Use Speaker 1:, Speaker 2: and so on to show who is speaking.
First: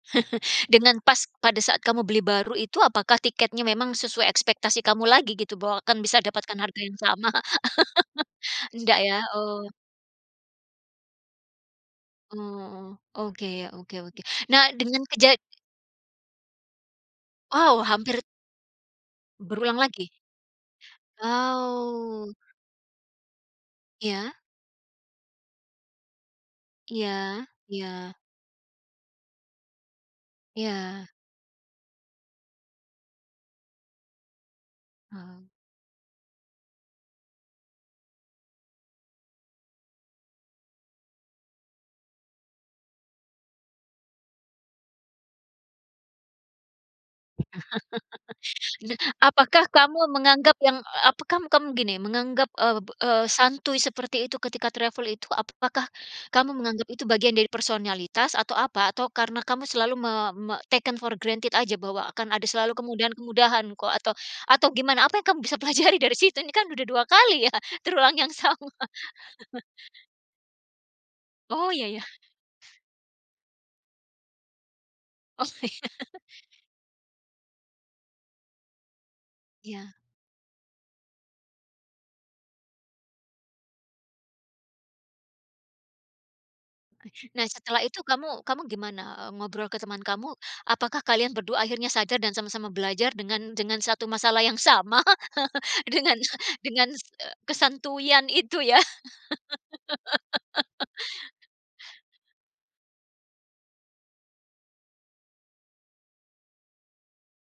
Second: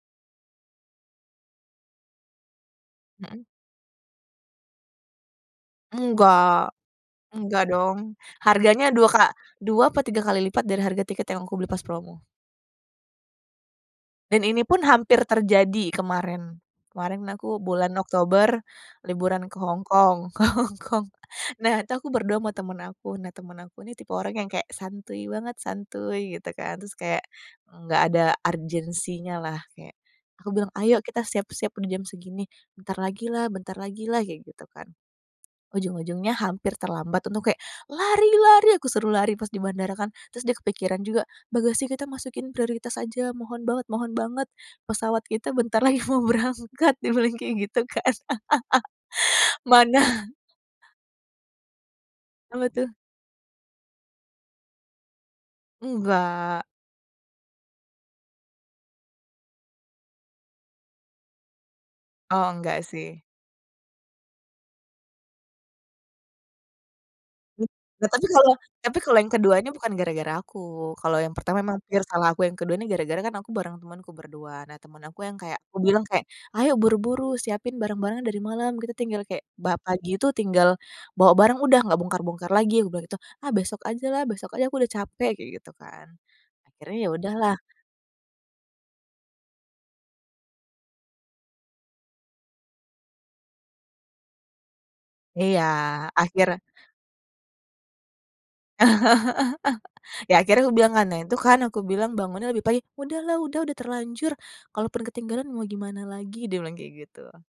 Speaker 1: Dengan pas pada saat kamu beli baru itu, apakah
Speaker 2: Mhm.
Speaker 1: tiketnya memang sesuai ekspektasi kamu lagi gitu bahwa akan bisa dapatkan
Speaker 2: Enggak.
Speaker 1: harga yang sama?
Speaker 2: Enggak dong, harganya
Speaker 1: Ndak
Speaker 2: 2
Speaker 1: ya?
Speaker 2: ka
Speaker 1: Oh.
Speaker 2: 2 apa 3 kali lipat dari harga tiket yang aku beli pas promo.
Speaker 1: Oh, oke oke oke,
Speaker 2: Dan ini
Speaker 1: nah
Speaker 2: pun
Speaker 1: dengan
Speaker 2: hampir
Speaker 1: keja
Speaker 2: terjadi kemarin. Kemarin aku
Speaker 1: Wow,
Speaker 2: bulan
Speaker 1: hampir
Speaker 2: Oktober liburan ke
Speaker 1: Berulang
Speaker 2: Hong
Speaker 1: lagi?
Speaker 2: Kong, ke Hong Kong. Nah itu aku
Speaker 1: Wow.
Speaker 2: berdua sama temen aku, nah temen aku ini tipe orang
Speaker 1: Iya.
Speaker 2: yang kayak santuy banget, santuy gitu kan, terus kayak
Speaker 1: Iya.
Speaker 2: enggak
Speaker 1: Iya.
Speaker 2: ada urgensinya lah. Kayak aku bilang, "Ayo
Speaker 1: Iya.
Speaker 2: kita siap-siap untuk jam segini." "Bentar lagi lah bentar lagi lah," kayak gitu kan.
Speaker 1: Oh.
Speaker 2: Ujung-ujungnya hampir terlambat, untung kayak, "Lari lari!" aku suruh lari pas di bandara kan. Terus dia kepikiran juga, "Bagasi kita masukin prioritas aja, mohon banget mohon banget, pesawat kita bentar lagi mau berangkat," dia bilang kayak gitu kan.
Speaker 1: Apakah kamu
Speaker 2: Mana
Speaker 1: menganggap yang apa, kam kam gini, menganggap,
Speaker 2: Apa
Speaker 1: eee
Speaker 2: tuh?
Speaker 1: eee, santuy seperti itu ketika travel itu, apakah kamu
Speaker 2: Nggak.
Speaker 1: menganggap itu bagian dari personalitas atau apa? Atau karena kamu selalu me me taken for granted aja bahwa akan ada
Speaker 2: Oh
Speaker 1: selalu
Speaker 2: nggak sih.
Speaker 1: kemudahan-kemudahan kok, atau atau gimana, apa yang kamu bisa pelajari dari situ, ini kan udah 2 kali ya,
Speaker 2: Nah
Speaker 1: terulang
Speaker 2: tapi
Speaker 1: yang
Speaker 2: kalau
Speaker 1: sama?
Speaker 2: tapi kalau yang keduanya bukan gara-gara aku. Kalau yang pertama
Speaker 1: Oh
Speaker 2: memang
Speaker 1: ya ya.
Speaker 2: pure salah aku, yang kedua ini gara-gara kan aku bareng temenku berdua. Nah temen aku yang
Speaker 1: Oh
Speaker 2: kayak
Speaker 1: iya.
Speaker 2: kubilang kayak, "Ayo buru-buru, siapin barang-barangnya dari malam," gitu, "tinggal kayak, ba
Speaker 1: Ya.
Speaker 2: pagi itu tinggal bawa barang udah nggak bongkar-bongkar lagi," aku bilang gitu. "Ah besok ajalah, besok aja, aku udah capek!" kayak gitu kan. Akhirnya ya
Speaker 1: Oke. Nah
Speaker 2: udahlah.
Speaker 1: setelah itu kamu kamu gimana, eee, ngobrol ke teman kamu, apakah kalian berdua akhirnya sadar dan sama-sama belajar dengan dengan satu masalah yang sama?
Speaker 2: Iya,
Speaker 1: Dengan
Speaker 2: akhir
Speaker 1: dengan, eee, kesantuyan itu ya?
Speaker 2: Ya akhirnya kubilang kan, "Nah itu kan aku bilang bangunnya lebih pagi," "Udahlah, udah udah terlanjur, kalaupun ketinggalan mau gimana lagi," dia bilang kayak gitu.